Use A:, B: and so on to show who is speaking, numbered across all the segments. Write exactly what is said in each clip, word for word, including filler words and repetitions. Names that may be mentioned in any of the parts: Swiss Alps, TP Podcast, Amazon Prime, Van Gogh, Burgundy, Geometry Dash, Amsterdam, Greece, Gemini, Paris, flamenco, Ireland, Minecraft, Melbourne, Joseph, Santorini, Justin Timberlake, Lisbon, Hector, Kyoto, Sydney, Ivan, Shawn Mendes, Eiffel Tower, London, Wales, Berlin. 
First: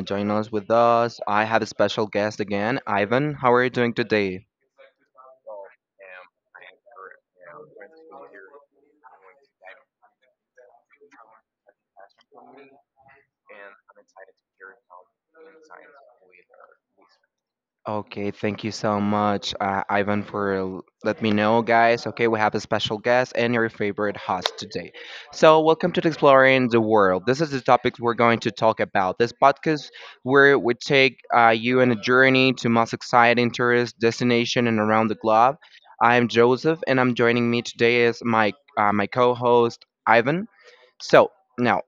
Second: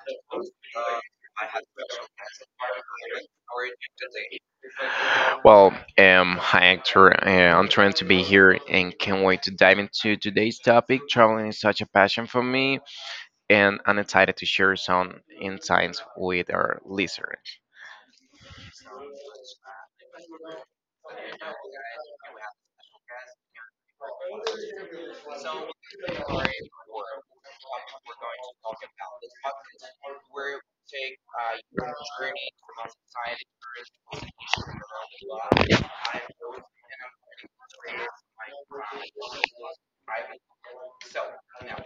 A: joining us with us. I have a special guest again, Ivan. How are you doing today?
B: Well, um, hi Hector. Uh, I'm trying to be here and can't wait to dive into today's topic. Traveling is such a passion for me, and I'm excited to share some insights with our listeners.
A: Okay, thank you so much, uh, Ivan, for l- let me know, guys. Okay, we have a special guest and your favorite host today. So, welcome to Exploring the World. This is the topic we're going to talk about. This podcast where we take uh, you on a journey to most exciting tourist destination and around the globe. I'm Joseph, and I'm joining me today is my uh, my co-host Ivan. So. Now,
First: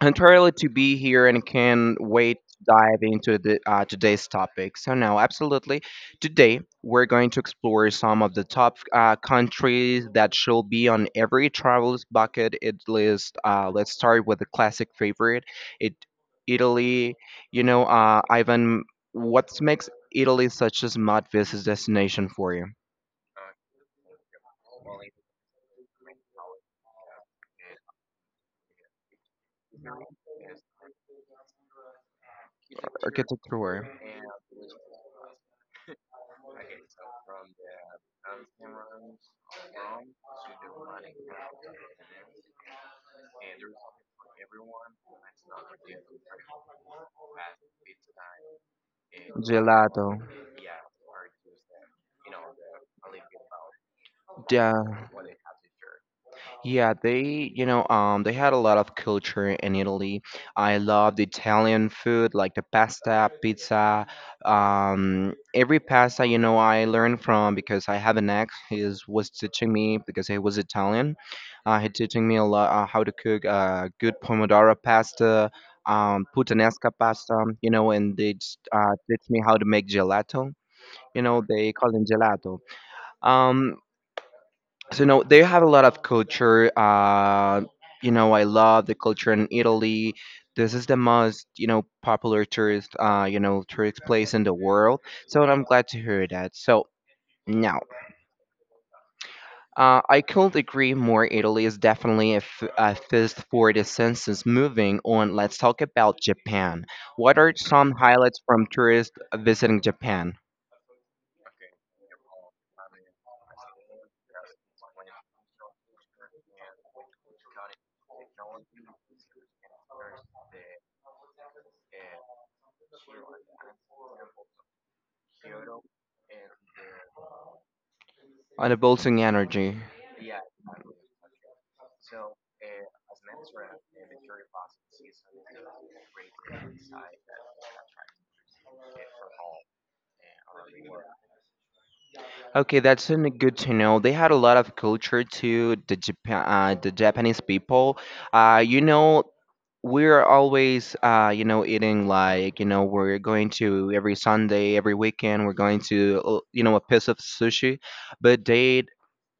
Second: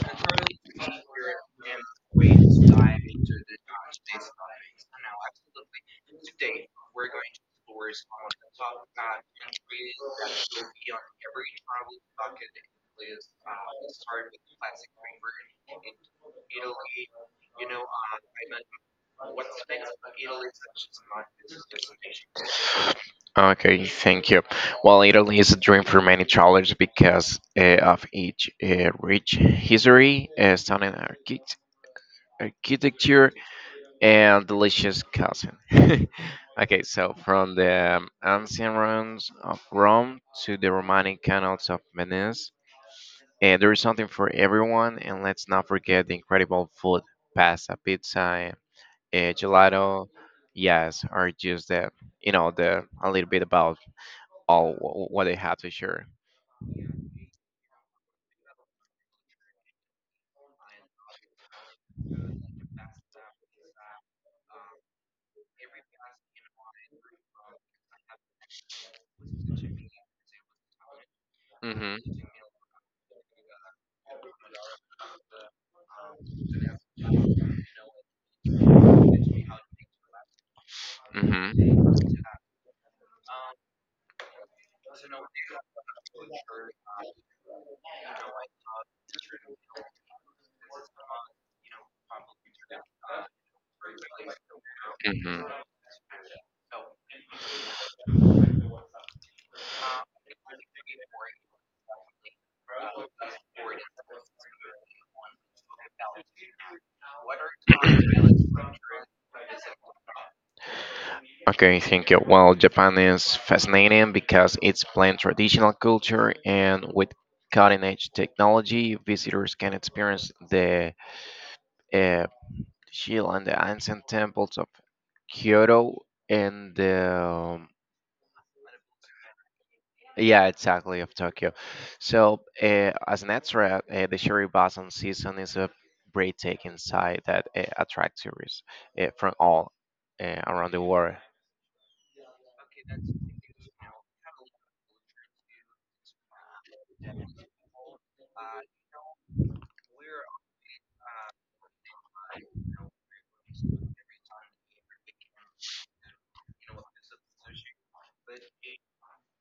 A: entirely to be here and can wait to dive into the, uh, today's topic. So now, absolutely, today we're going to explore some of the top uh, countries that should be on every traveler's bucket it list. Uh, let's start with the classic favorite, it Italy. You know, uh, Ivan, what makes Italy such a smart visit destination for you?
B: Okay, thank you. Well, Italy is a dream for many travelers because uh, of its uh, rich history, uh, stunning architect- architecture,
A: Architecture,
B: and delicious cousin. Okay, so from the ancient ruins of Rome to the Romanic canals of Venice, eh, there is something for everyone, and let's not forget the incredible food pasta, pizza, uh,
A: gelato.
B: gelato. Yes, are just the you know the a little bit about all
A: Yeah.
B: wh- what they have to share.
A: Yeah, they, you know, um, they had a lot of culture in Italy. I love the Italian food, like the pasta, pizza. Um, every pasta, you know, I learned from because I have an ex who was teaching me because he was Italian. Uh, he
B: Mhm.
A: teaching me a lot uh, how to cook uh, good pomodoro pasta, um, puttanesca pasta, you know, and they just, uh, teach me how to make gelato. You
B: Mhm.
A: know, they call it gelato. Um, so no they have a lot of culture uh you know I love the culture in Italy. This is the most, you know, popular tourist, uh you know, tourist place in the world. So
B: Mhm.
A: I'm glad to hear that. So now, uh, I could agree more. Italy is definitely a, f- a fist for the senses. Moving on, let's talk about Japan. What are some highlights from tourists visiting Japan?
B: Okay, thank you. Well, Japan is fascinating because it's blend traditional culture and with cutting-edge technology, visitors can experience the uh, shield and the ancient temples of Kyoto and um,
A: On the bolting energy.
B: yeah, exactly of Tokyo. So, uh, as an extra, uh, the Shiribasan season is a breathtaking sight that uh, attracts tourists uh, from all uh, around the world.
A: Okay, that's n- good to know. They had a lot of culture too, the Japan, uh, the Japanese people. Uh, you know, we're always, uh, you know, eating, like, you know, we're going to every Sunday, every weekend, we're going to, uh, you know, a piece of sushi. But they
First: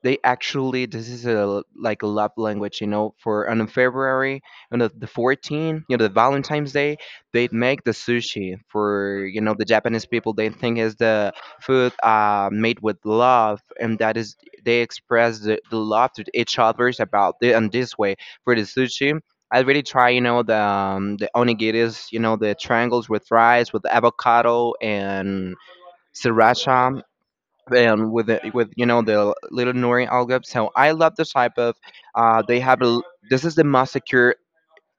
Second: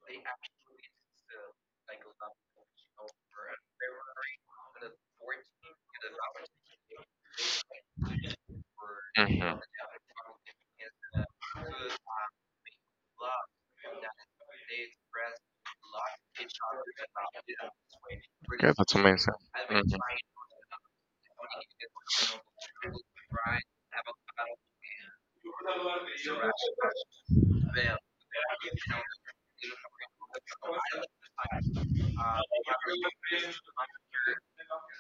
A: they actually this is a like a love language, you know, for on February, on the, the fourteenth you know, the Valentine's Day, they make the sushi for, you know,
B: Mhm.
A: the Japanese people. They think is the food, uh, made with love, and that is they express the, the love to each others about it, and this way for the
B: Okay, that's
A: sushi.
B: amazing.
A: I really
B: Mhm.
A: try, you know, the um, the onigiris, you know, the triangles with rice, with avocado and sriracha, and with the, with you know the little Nori algorithm. So I love this type of. Uh, they have a, l- this is the most secure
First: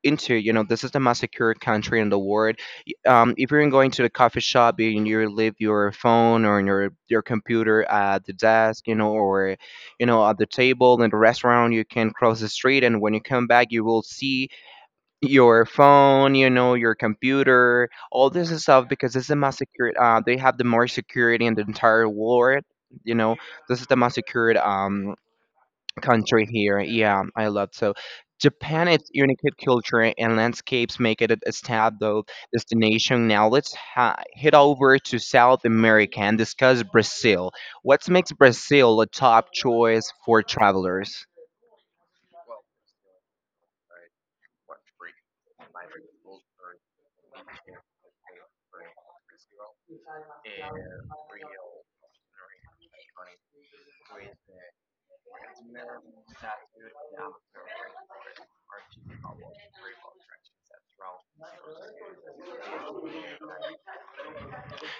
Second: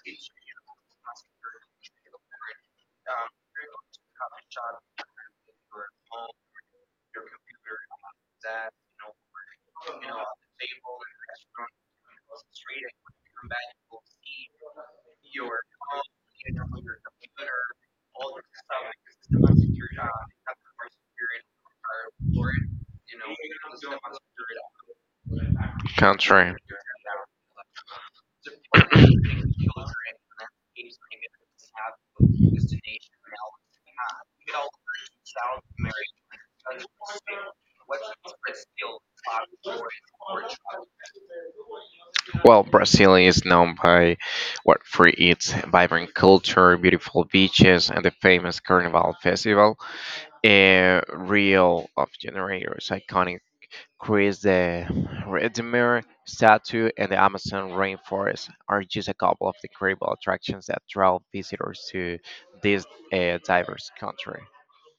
A: into, you know, this is the most secure country in the world. Y- Um, if you're going to the coffee shop and you leave your phone or your your computer at the desk, you know, or you know at the table in the restaurant, you can cross the street, and when you come back, you will see your phone, you know, your computer, all this stuff, because this is the most secure. Uh, they have the more security in the entire world. You know, this is the most secured um country
B: Country.
A: here. Yeah, I love so. Japan, its unique culture and landscapes make it a established destination. Now let's ha- head over to South America and discuss Brazil. What makes Brazil a top choice for travelers?
B: Well, Brazil is known by what for its vibrant culture, beautiful beaches, and the famous Carnival Festival. Uh, Rio of Janeiro's iconic Chris the Redeemer statue and the Amazon rainforest are just a couple of the incredible attractions that draw visitors to this uh, diverse country.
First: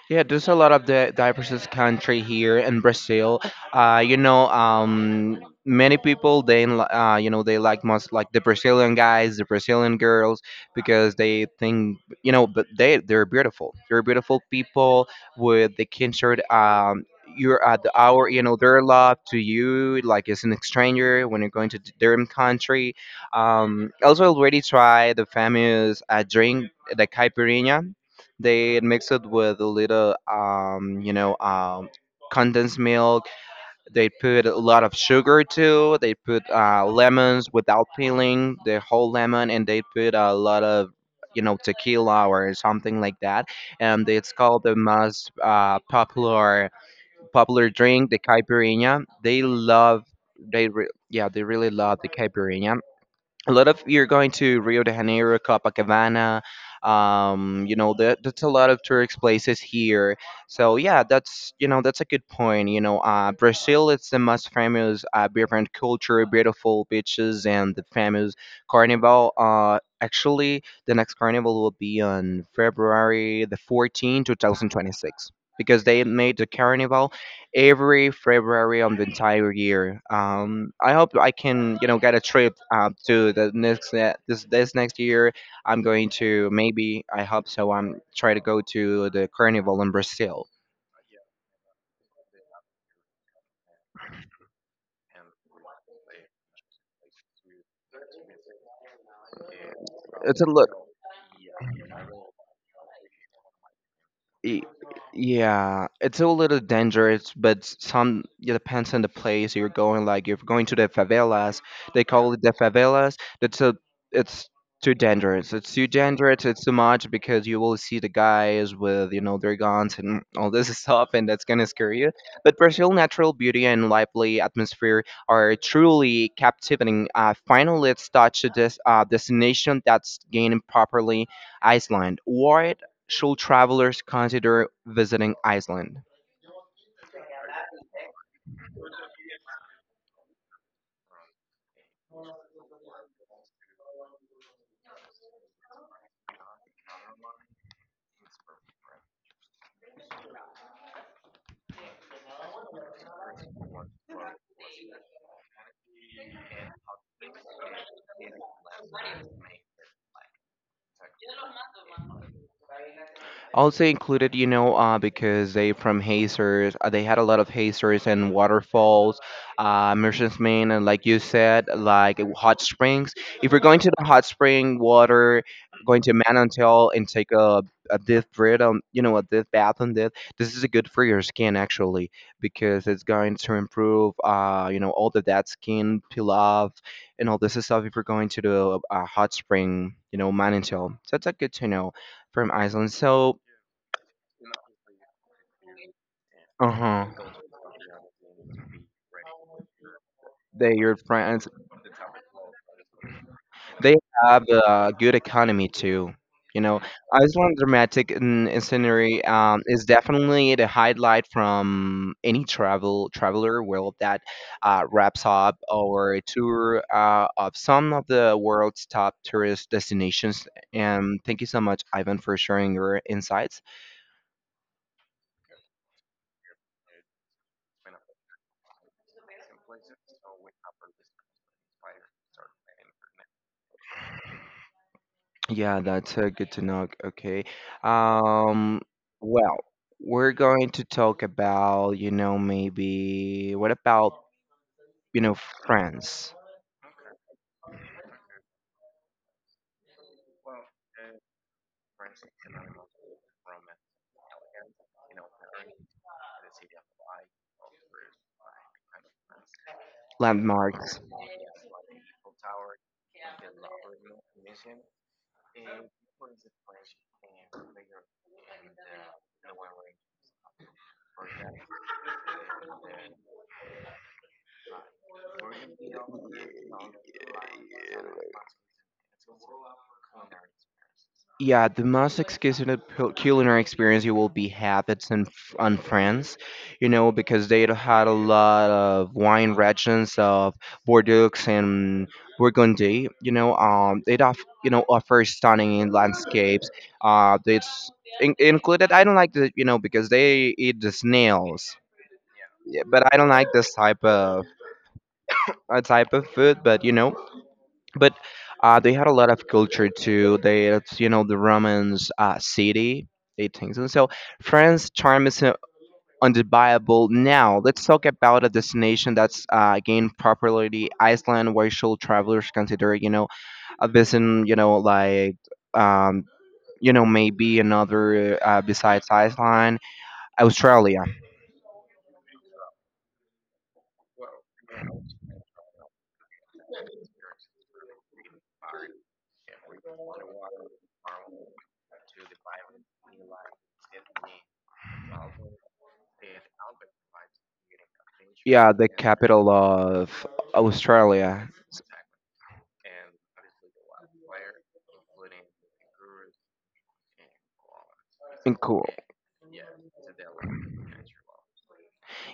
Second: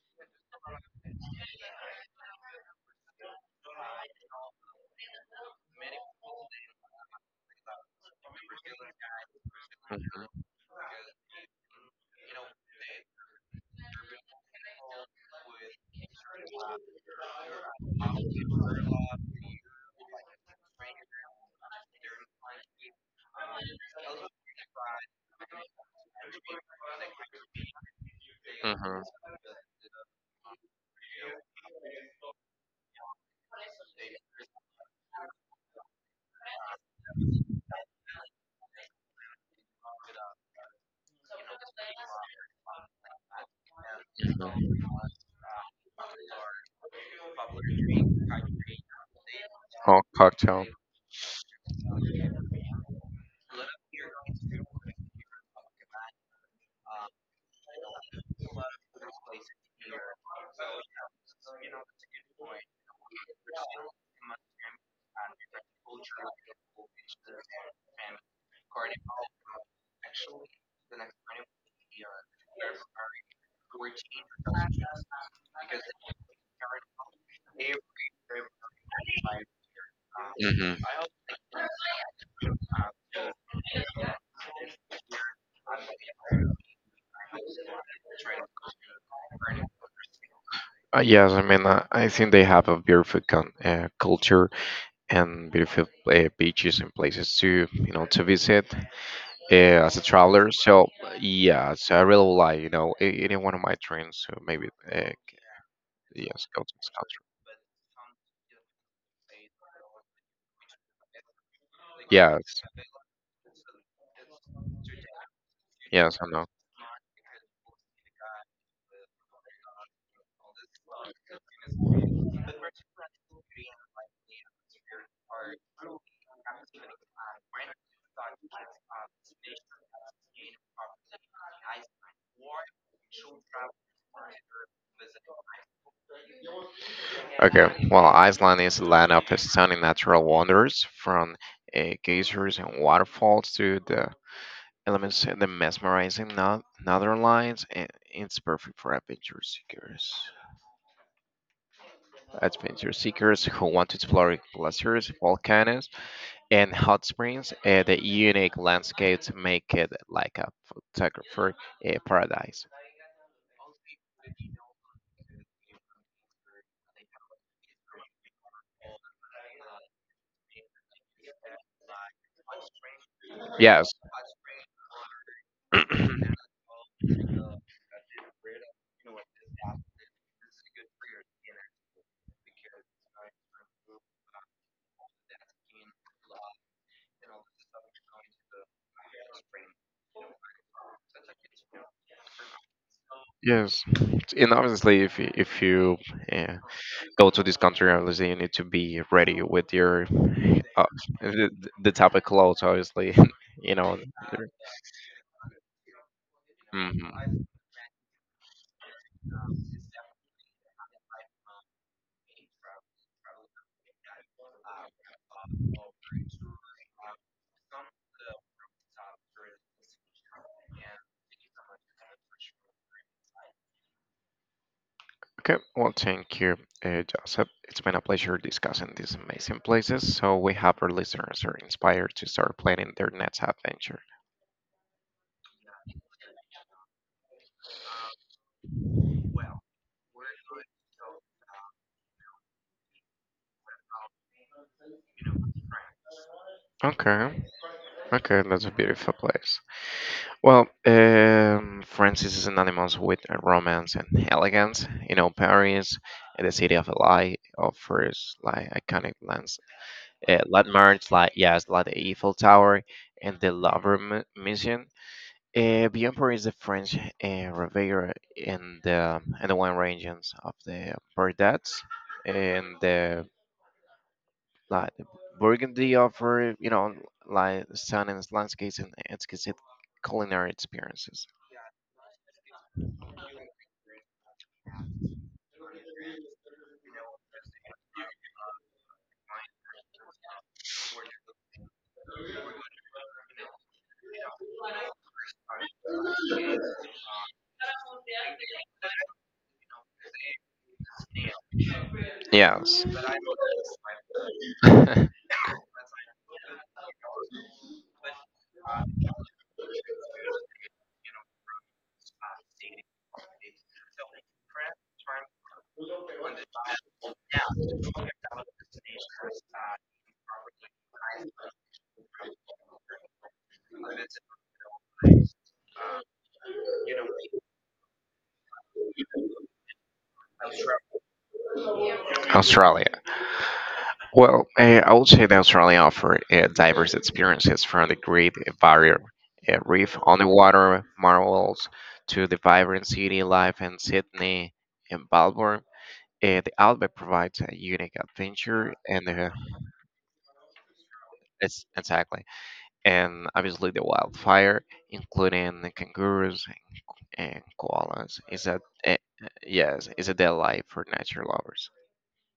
A: Yeah, there's a lot of the diverse country here in Brazil. Uh, you know, um, Many people they li- uh, you know they like most like the Brazilian guys, the Brazilian girls,
B: Mhm.
A: because they think, you know, but they they're beautiful. They're beautiful people with the kinship. Um, you're at the hour, you know, their love to you like it's an stranger when you're going to their country. Um, also already tried the famous uh, drink, the caipirinha. They
B: Hmm.
A: mix it with a little, um, you know, um, condensed milk. They put a lot of sugar too. They put uh, lemons without peeling the whole lemon, and they put a lot of, you know, tequila or something like that. And it's called the most uh, popular popular drink, the caipirinha. They
B: Oh,
A: love.
B: cocktail.
A: They re- yeah, they really love the caipirinha. A lot of you're going to Rio de Janeiro, Copacabana. Um, you know, that that's a lot of tourist places here. So yeah, that's you know that's a good point. You know, uh, Brazil it's the most famous uh, beer culture, beautiful beaches, and the famous carnival. Uh, actually, the next carnival will be on February the fourteenth, two thousand twenty-six. Because they made the carnival every February of the entire year.
B: Hmm.
A: Um, I hope I can, you know, get a trip uh, to the next ne- this this next year. I'm going to maybe I hope so. I'm trying to go to the carnival in Brazil.
B: Uh, yes, I mean, uh, I think they have a beautiful con uh, culture and beautiful uh, beaches and places to, you know, to visit uh, as a
A: It's a
B: traveler. So,
A: lo-
B: yeah, so I really like, you know, it, it is one of my dreams. So
A: Y-
B: maybe, uh,
A: Yeah, it's a
B: yes,
A: little
B: go.
A: dangerous, but some it depends on the place you're going. Like if you're going to the favelas, they call it
B: Yes,
A: the favelas. That's a It's too dangerous. It's too
B: yes, I
A: dangerous.
B: know.
A: It's too much, because you will see the guys with you know their guns and all this stuff, and that's gonna scare you. But Brazil natural beauty and lively atmosphere are truly captivating. Uh, finally, let's touch this uh, destination that's gaining properly Iceland. What should travelers consider visiting Iceland?
B: Okay, well, Iceland is a land of stunning natural wonders, from uh, geysers and waterfalls to the elements and the mesmerizing no- northern lights, and it's perfect for adventure seekers. Adventure seekers who want to explore glaciers, volcanoes, and hot springs. Uh, the unique landscapes make it like a photographer uh, paradise.
A: Also included, you know, uh, because they from hazers, uh, they had a lot of hazers and waterfalls, uh, Merchant's Main, and like you said, like hot springs. If you're going
B: Yeah.
A: to the hot spring water, going to Manantial and take a a deep breath on, you know, a deep bath on this, this is good for your skin actually, because it's going to improve, uh, you know, all the dead skin peel off and all this stuff. If you're going to the uh, hot spring, you know, Manantial, so that's a good to know from Iceland. So
B: Yes, and obviously, if you, if you uh,
A: uh
B: go
A: huh.
B: to this country, obviously you need to be ready with your
A: They
B: uh,
A: your friends.
B: the, the type of clothes, obviously, you
A: They
B: know.
A: have a good economy too. You know,
B: Mhm.
A: Iceland dramatic and and scenery um, is definitely the highlight from any travel traveler world that uh, wraps up our tour uh, of some of the world's top tourist destinations. And thank you so much, Ivan, for sharing your insights.
B: Okay, well, thank you, uh, Joseph. It's been a pleasure discussing these amazing places. So we hope our listeners are inspired to start planning their next adventure.
A: Yeah, that's uh, good to know. Okay. Um, well, we're going to talk about, you know, maybe what about, you know, friends,
B: Okay, okay, that's a beautiful place. Well, um, France is synonymous with romance and elegance. You know, Paris, uh, the city of light, offers like iconic lands, uh,
A: landmarks,
B: landmarks like yes, like the Eiffel Tower and the Louvre mu- Museum. Uh, beyond Paris, the French uh, Riviera and the and the wine regions of the Bordeaux and the like Burgundy offer you know like stunning landscapes and exquisite culinary experiences.
A: yeah, the most exquisite pu- culinary experience you will be have it's in F- on France, you know, because they had a lot of wine regions of Bordeaux and Burgundy. You know, um, they off you know offer stunning landscapes. Uh, it's in- included. I don't like the you know because they eat the snails.
B: Yes.
A: Yeah, but I don't like this type of a type of food. But you know, but uh, they had a lot of culture too. They, it's, you know, the Romans uh, city, they things. And so France charm is uh, undeniable. Now let's talk about a destination that's uh, gained popularity, Iceland, where should travelers consider, you know, a visit, you know, like, um, you know, maybe another uh, besides Iceland, Australia.
B: Australia. Well, uh, I would say that Australia offers uh, diverse experiences from the Great Barrier uh, Reef on the water marvels to the vibrant city life in Sydney and Melbourne. Uh, the Outback provides a unique adventure
A: Yeah, the
B: and uh,
A: capital of Australia.
B: it's exactly and obviously the wildfire, including the kangaroos, and koalas is
A: In
B: that
A: cool.
B: eh, yes is it their life for nature lovers.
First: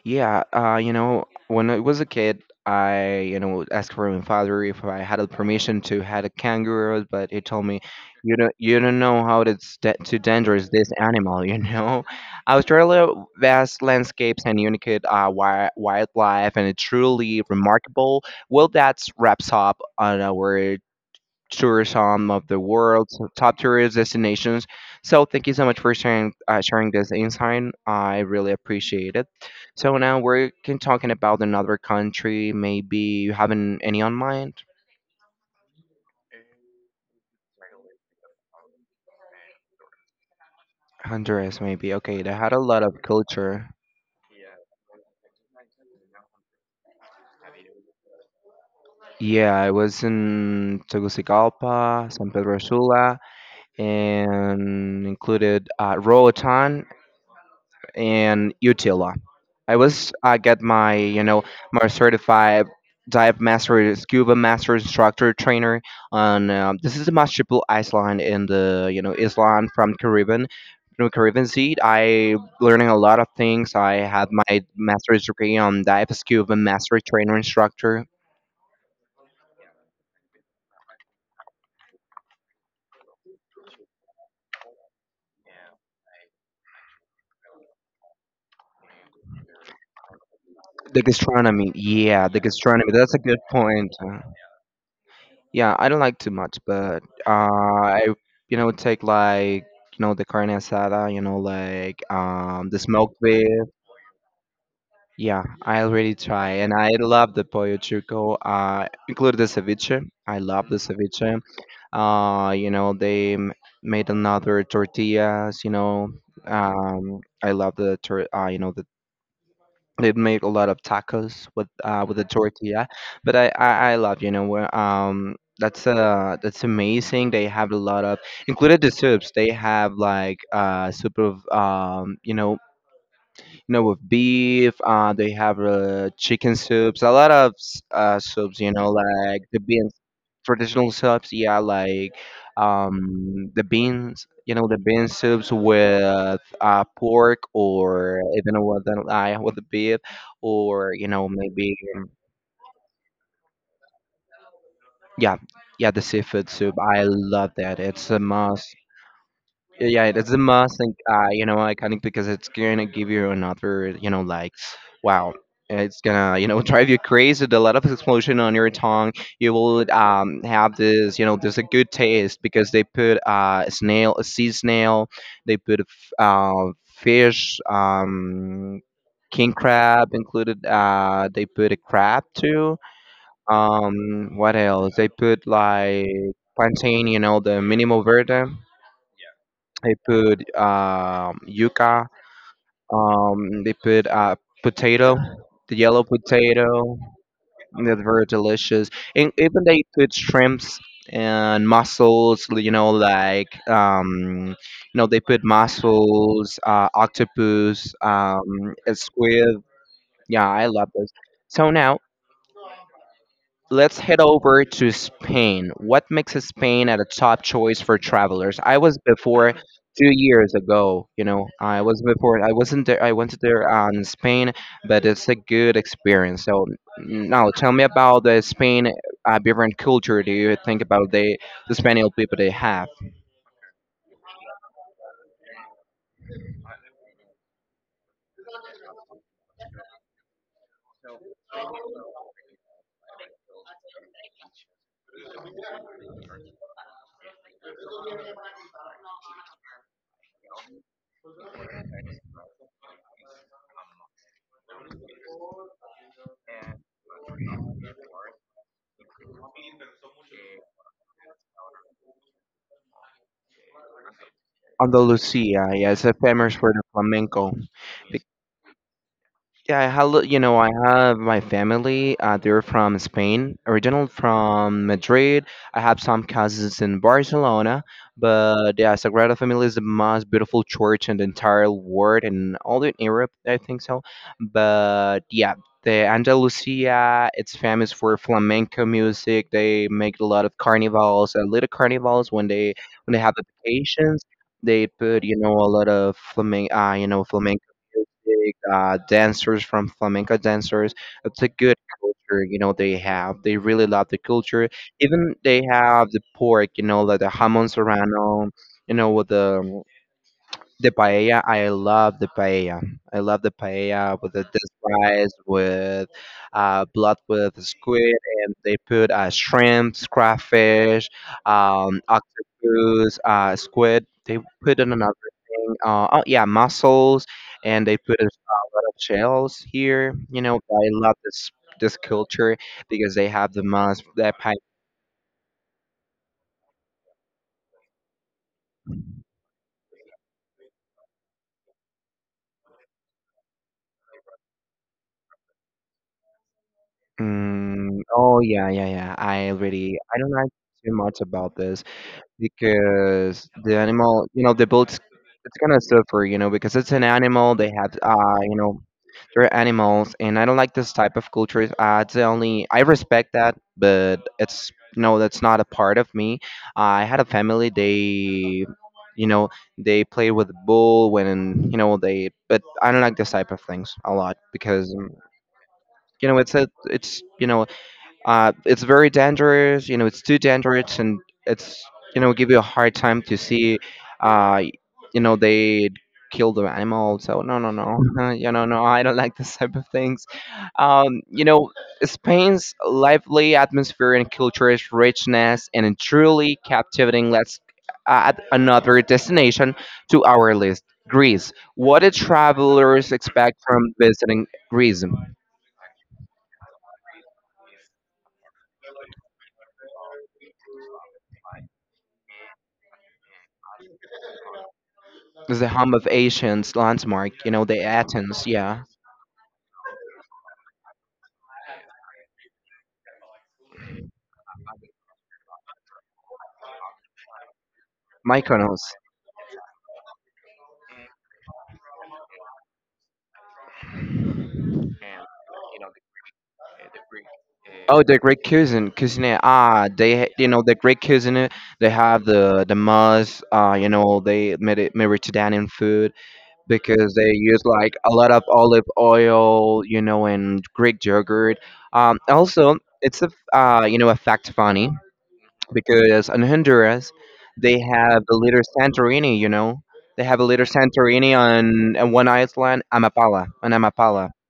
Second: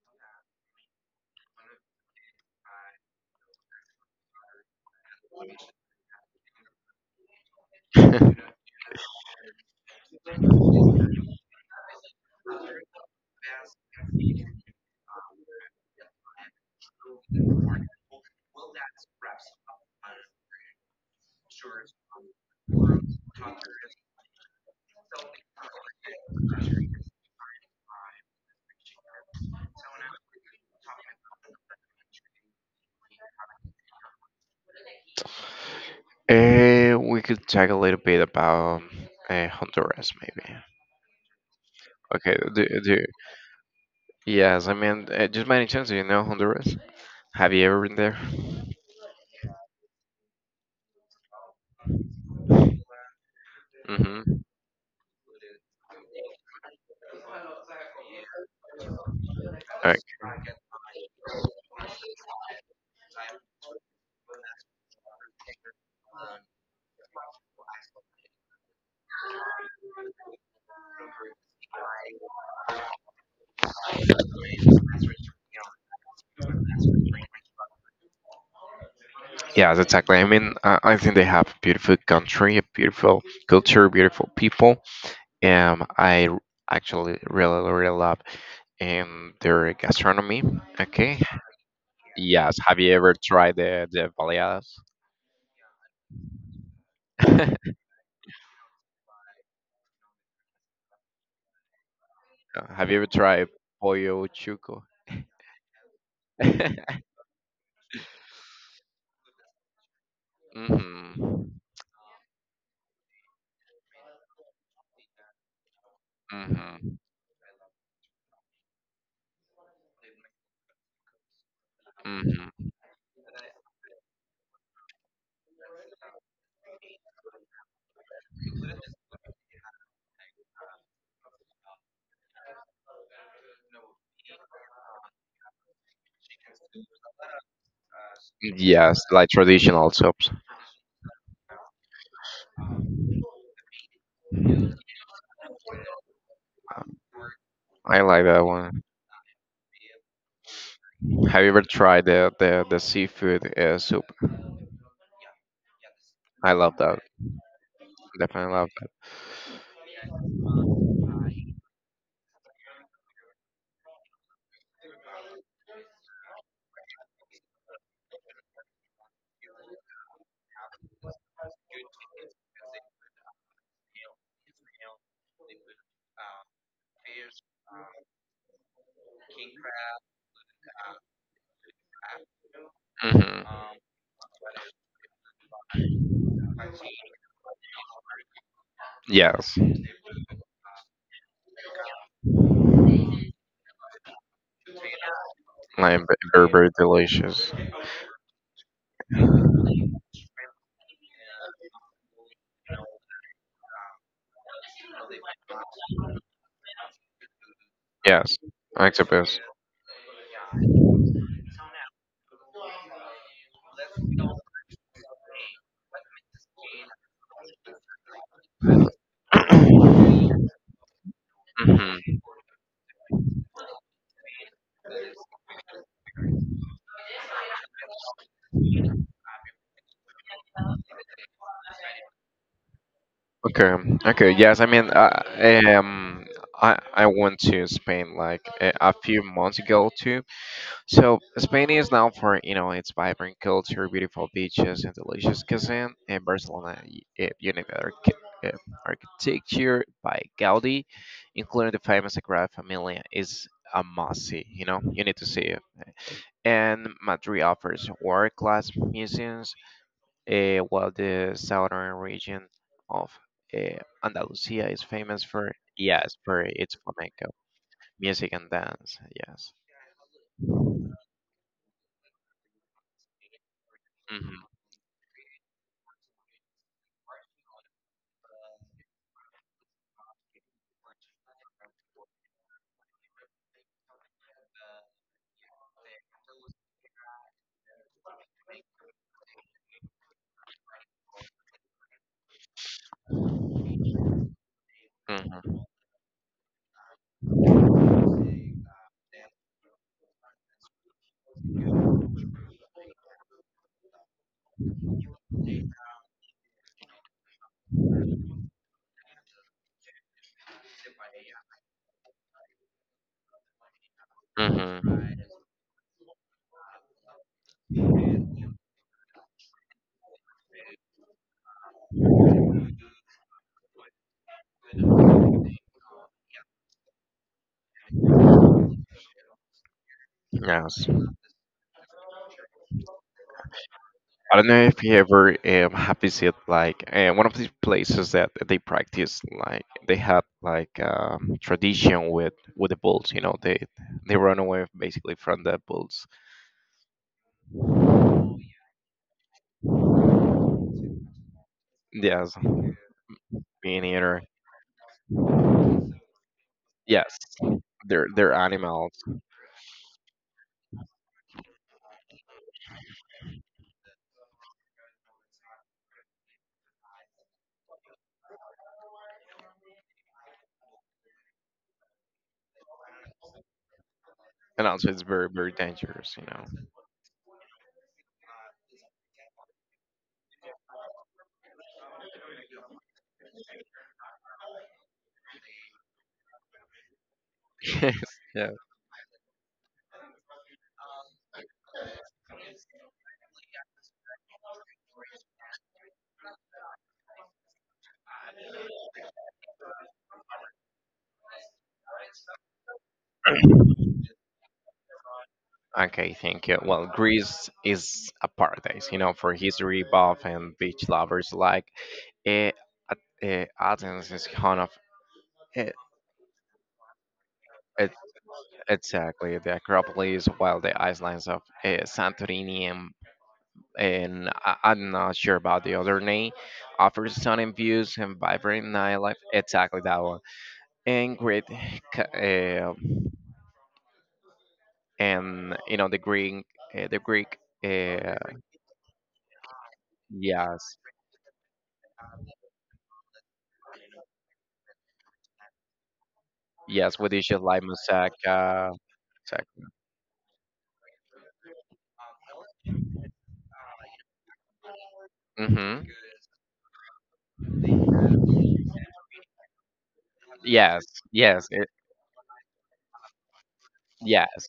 A: Yeah, uh, you know, when I was a kid, I, you know, asked for my father if I had a permission to had a kangaroo, but he told me, you don't, you don't know how it's da- too dangerous this animal, you know. Australia vast landscapes and unique uh, wi- wildlife, and it's truly remarkable. Well, that wraps up on our tourism of the world, so top tourist destinations. So thank you so much for sharing uh, sharing this insight. I really appreciate it. So now we're can- talking about another country. Maybe you haven't any on mind.
B: Eh, we could talk a little bit about uh, Honduras, maybe.
A: Honduras, maybe. Okay, they
B: Okay,
A: had a
B: do,
A: lot
B: do,
A: of culture.
B: yes, I mean, uh, just by any chance, do you know Honduras? Have you ever been there?
A: Yeah, I was in Tegucigalpa, San Pedro Sula,
B: Mm-hmm.
A: and included uh, Roatan in Utila. I
B: Okay.
A: was I get my you know my certified dive master scuba master instructor trainer on um, this is the Mashipul Island in the you know Island from Caribbean from Caribbean Sea. I learning a lot of things. I had my master's degree on dive scuba master trainer instructor.
B: Yes, exactly. I mean, uh, I think they have a beautiful country, a beautiful culture, beautiful people. Um, I r- Actually really, really love um, their gastronomy.
A: The
B: Okay.
A: gastronomy, yeah, the
B: Yes. Have
A: gastronomy.
B: you
A: That's
B: ever
A: a good
B: tried the,
A: point.
B: the baleadas?
A: Yeah, I don't like too much, but uh, I you know take like you know the carne asada, you know like um the
B: Have you ever
A: smoked beef.
B: tried pollo chuco?
A: Yeah, I already try, and
B: Hmm.
A: I love the pollo chuco. Uh, include the ceviche. I love the ceviche. Uh, you know they m- made another tortillas. You know,
B: Hmm.
A: um, I love the tor- uh, you know the They'd make a lot of tacos with uh, with a
B: Hmm.
A: tortilla, but I, I, I love you know where um that's uh that's amazing. They have a lot of included the soups. They have like uh soup of um you know you know, with beef. Uh, they have uh, chicken soups, a lot of s- uh, soups, you know,
B: Yes, like
A: like the
B: traditional
A: beans,
B: soups.
A: traditional soups, yeah, like um, the beans, you know, the bean soups with uh,
B: Um,
A: pork
B: I
A: or
B: like that
A: even with
B: one.
A: the, uh, with the beef, or you know,
B: Have you ever
A: maybe
B: tried the, the, the seafood uh, soup?
A: yeah, yeah, the seafood
B: I
A: soup.
B: love that.
A: I love that. It's a
B: Definitely love
A: must.
B: that.
A: Yeah, yeah, that's the most, like, uh, you know, iconic because it's gonna give you another, you know, like, wow, it's gonna, you know, drive you crazy with a lot of explosion on your tongue. You will um have this, you know, there's a good taste because they put uh a snail, a sea snail, they put a f- uh fish, um king crab included. Uh, they put a crab too.
B: Hmm.
A: Um, what else? They put like plantain, you know, the minimal verde.
B: Yes.
A: They put um, yuca. Um, they put uh, potato, the yellow
B: Lamb very very
A: potato.
B: delicious.
A: And that's very delicious. And even they put shrimps and mussels. You know, like um, you know, they put mussels, uh, octopus,
B: Yes,
A: um, a
B: octopus.
A: squid. Yeah, I love this. So now let's head over to Spain. What makes Spain at a top choice for travelers? I was before two years ago. You know, I was
B: Hmm.
A: before. I wasn't there. I went there on Spain, but it's a good experience. So now, tell me about the Spain uh, different culture. Do you think about the the Spanish people they have?
B: Okay, okay. Yes, I mean, I, um, I I went to Spain like a, a few months ago too. So Spain is known for you know its vibrant culture, beautiful beaches, and delicious cuisine. And Barcelona y- uh, unique arch- uh, architecture by Gaudi, including the famous Sagrada Familia, is a must see. You know, you need to see it. And Madrid offers world-class museums, eh, while the southern region of eh, Andalusia is famous for
A: Andalusia, yes,
B: yes,
A: it's
B: for
A: famous for
B: its
A: the
B: flamenco
A: flamenco.
B: music and dance. Yes.
A: Yeah, I have, you know, I have my family. Uh, they're from Spain, original
B: Hmm.
A: from Madrid. I have some cousins in Barcelona, but yeah, Sagrada Familia is the most beautiful church in the entire world and all in Europe, I think so. But yeah, the Andalusia, it's famous for flamenco music. They make a lot of carnivals, uh, little carnivals when they when they have the vacations. They put, you know, a lot of flamen uh, you know, flamenco music, uh, dancers from flamenco dancers. It's a good culture, you know, they have. They really love the culture. Even they have the pork, you know, like the jamon serrano, you know, with the the paella. I love the paella. I love the paella with the this
B: Hmm.
A: rice with uh, blood with squid, and they put uh, shrimps, crawfish, um, octopus, uh, squid. They put in another thing. Uh, oh yeah, mussels, and they put a lot of shells here. You know, I
B: Yes.
A: love this this culture because they have the most
B: I
A: that
B: don't
A: paella.
B: know if you ever um, have visited like uh, one of these places that they practice like they have like um, tradition with with the bulls. You know, they they run away basically from the bulls.
A: Mm, oh yeah, yeah, yeah. I really I don't know too much about this,
B: Yes,
A: because the
B: me neither.
A: animal, you know, the boat's it's gonna suffer, you know, because it's an
B: Yes,
A: animal. They have,
B: they're they're
A: uh, you know,
B: animals,
A: they're animals, and I don't like this type of cultures. Uh, it's the only I respect that, but it's no, that's not a part of me. I had a family. They, you know, they play with bull when you know they, but I don't like this type of things a lot
B: and
A: because
B: also it's
A: um,
B: very very dangerous.
A: you
B: You
A: know
B: know.
A: it's a, it's you know uh, it's very dangerous. You know, it's too dangerous, and it's you know give you a hard time to see. Uh, you know they kill the animal. So no, no,
B: Yes,
A: no. You
B: yeah.
A: know, no, I don't like this type of things. Um, you know, Spain's lively atmosphere and culture's richness and a truly captivating. Let's add another destination to our list. Greece. What do travelers expect from visiting Greece?
B: Okay, thank you. Well, Greece is a paradise, you know, for history buff and beach lovers alike. Eh, A- eh, Athens is kind of
A: The
B: eh,
A: home of Athens landmark, you know, the
B: it,
A: Athens, yeah.
B: exactly the Acropolis, while the islands of eh, Santorini and eh, and I- I'm not sure about the other name offers stunning views and vibrant
A: Mykonos.
B: nightlife. Exactly that one. And Greek, uh, and you know the Greek, uh, the Greek,
A: Oh,
B: uh,
A: the Greek cuisine, cuisine. Ah, they, you know, the
B: yes,
A: Greek cuisine. They have the the must. Uh, you know, they Medi- Mediterranean food
B: yes, with
A: because they
B: dishes
A: use
B: like
A: like a lot of
B: moussaka.
A: olive oil, you know, and Greek yogurt. Um, also, it's a f- uh, you know, a fact funny,
B: Hmm.
A: because in Honduras they have a little Santorini, you know. They have a little
B: Yes,
A: Santorini
B: yes, it,
A: on, on one island, Amapala, on Amapala.
B: yes.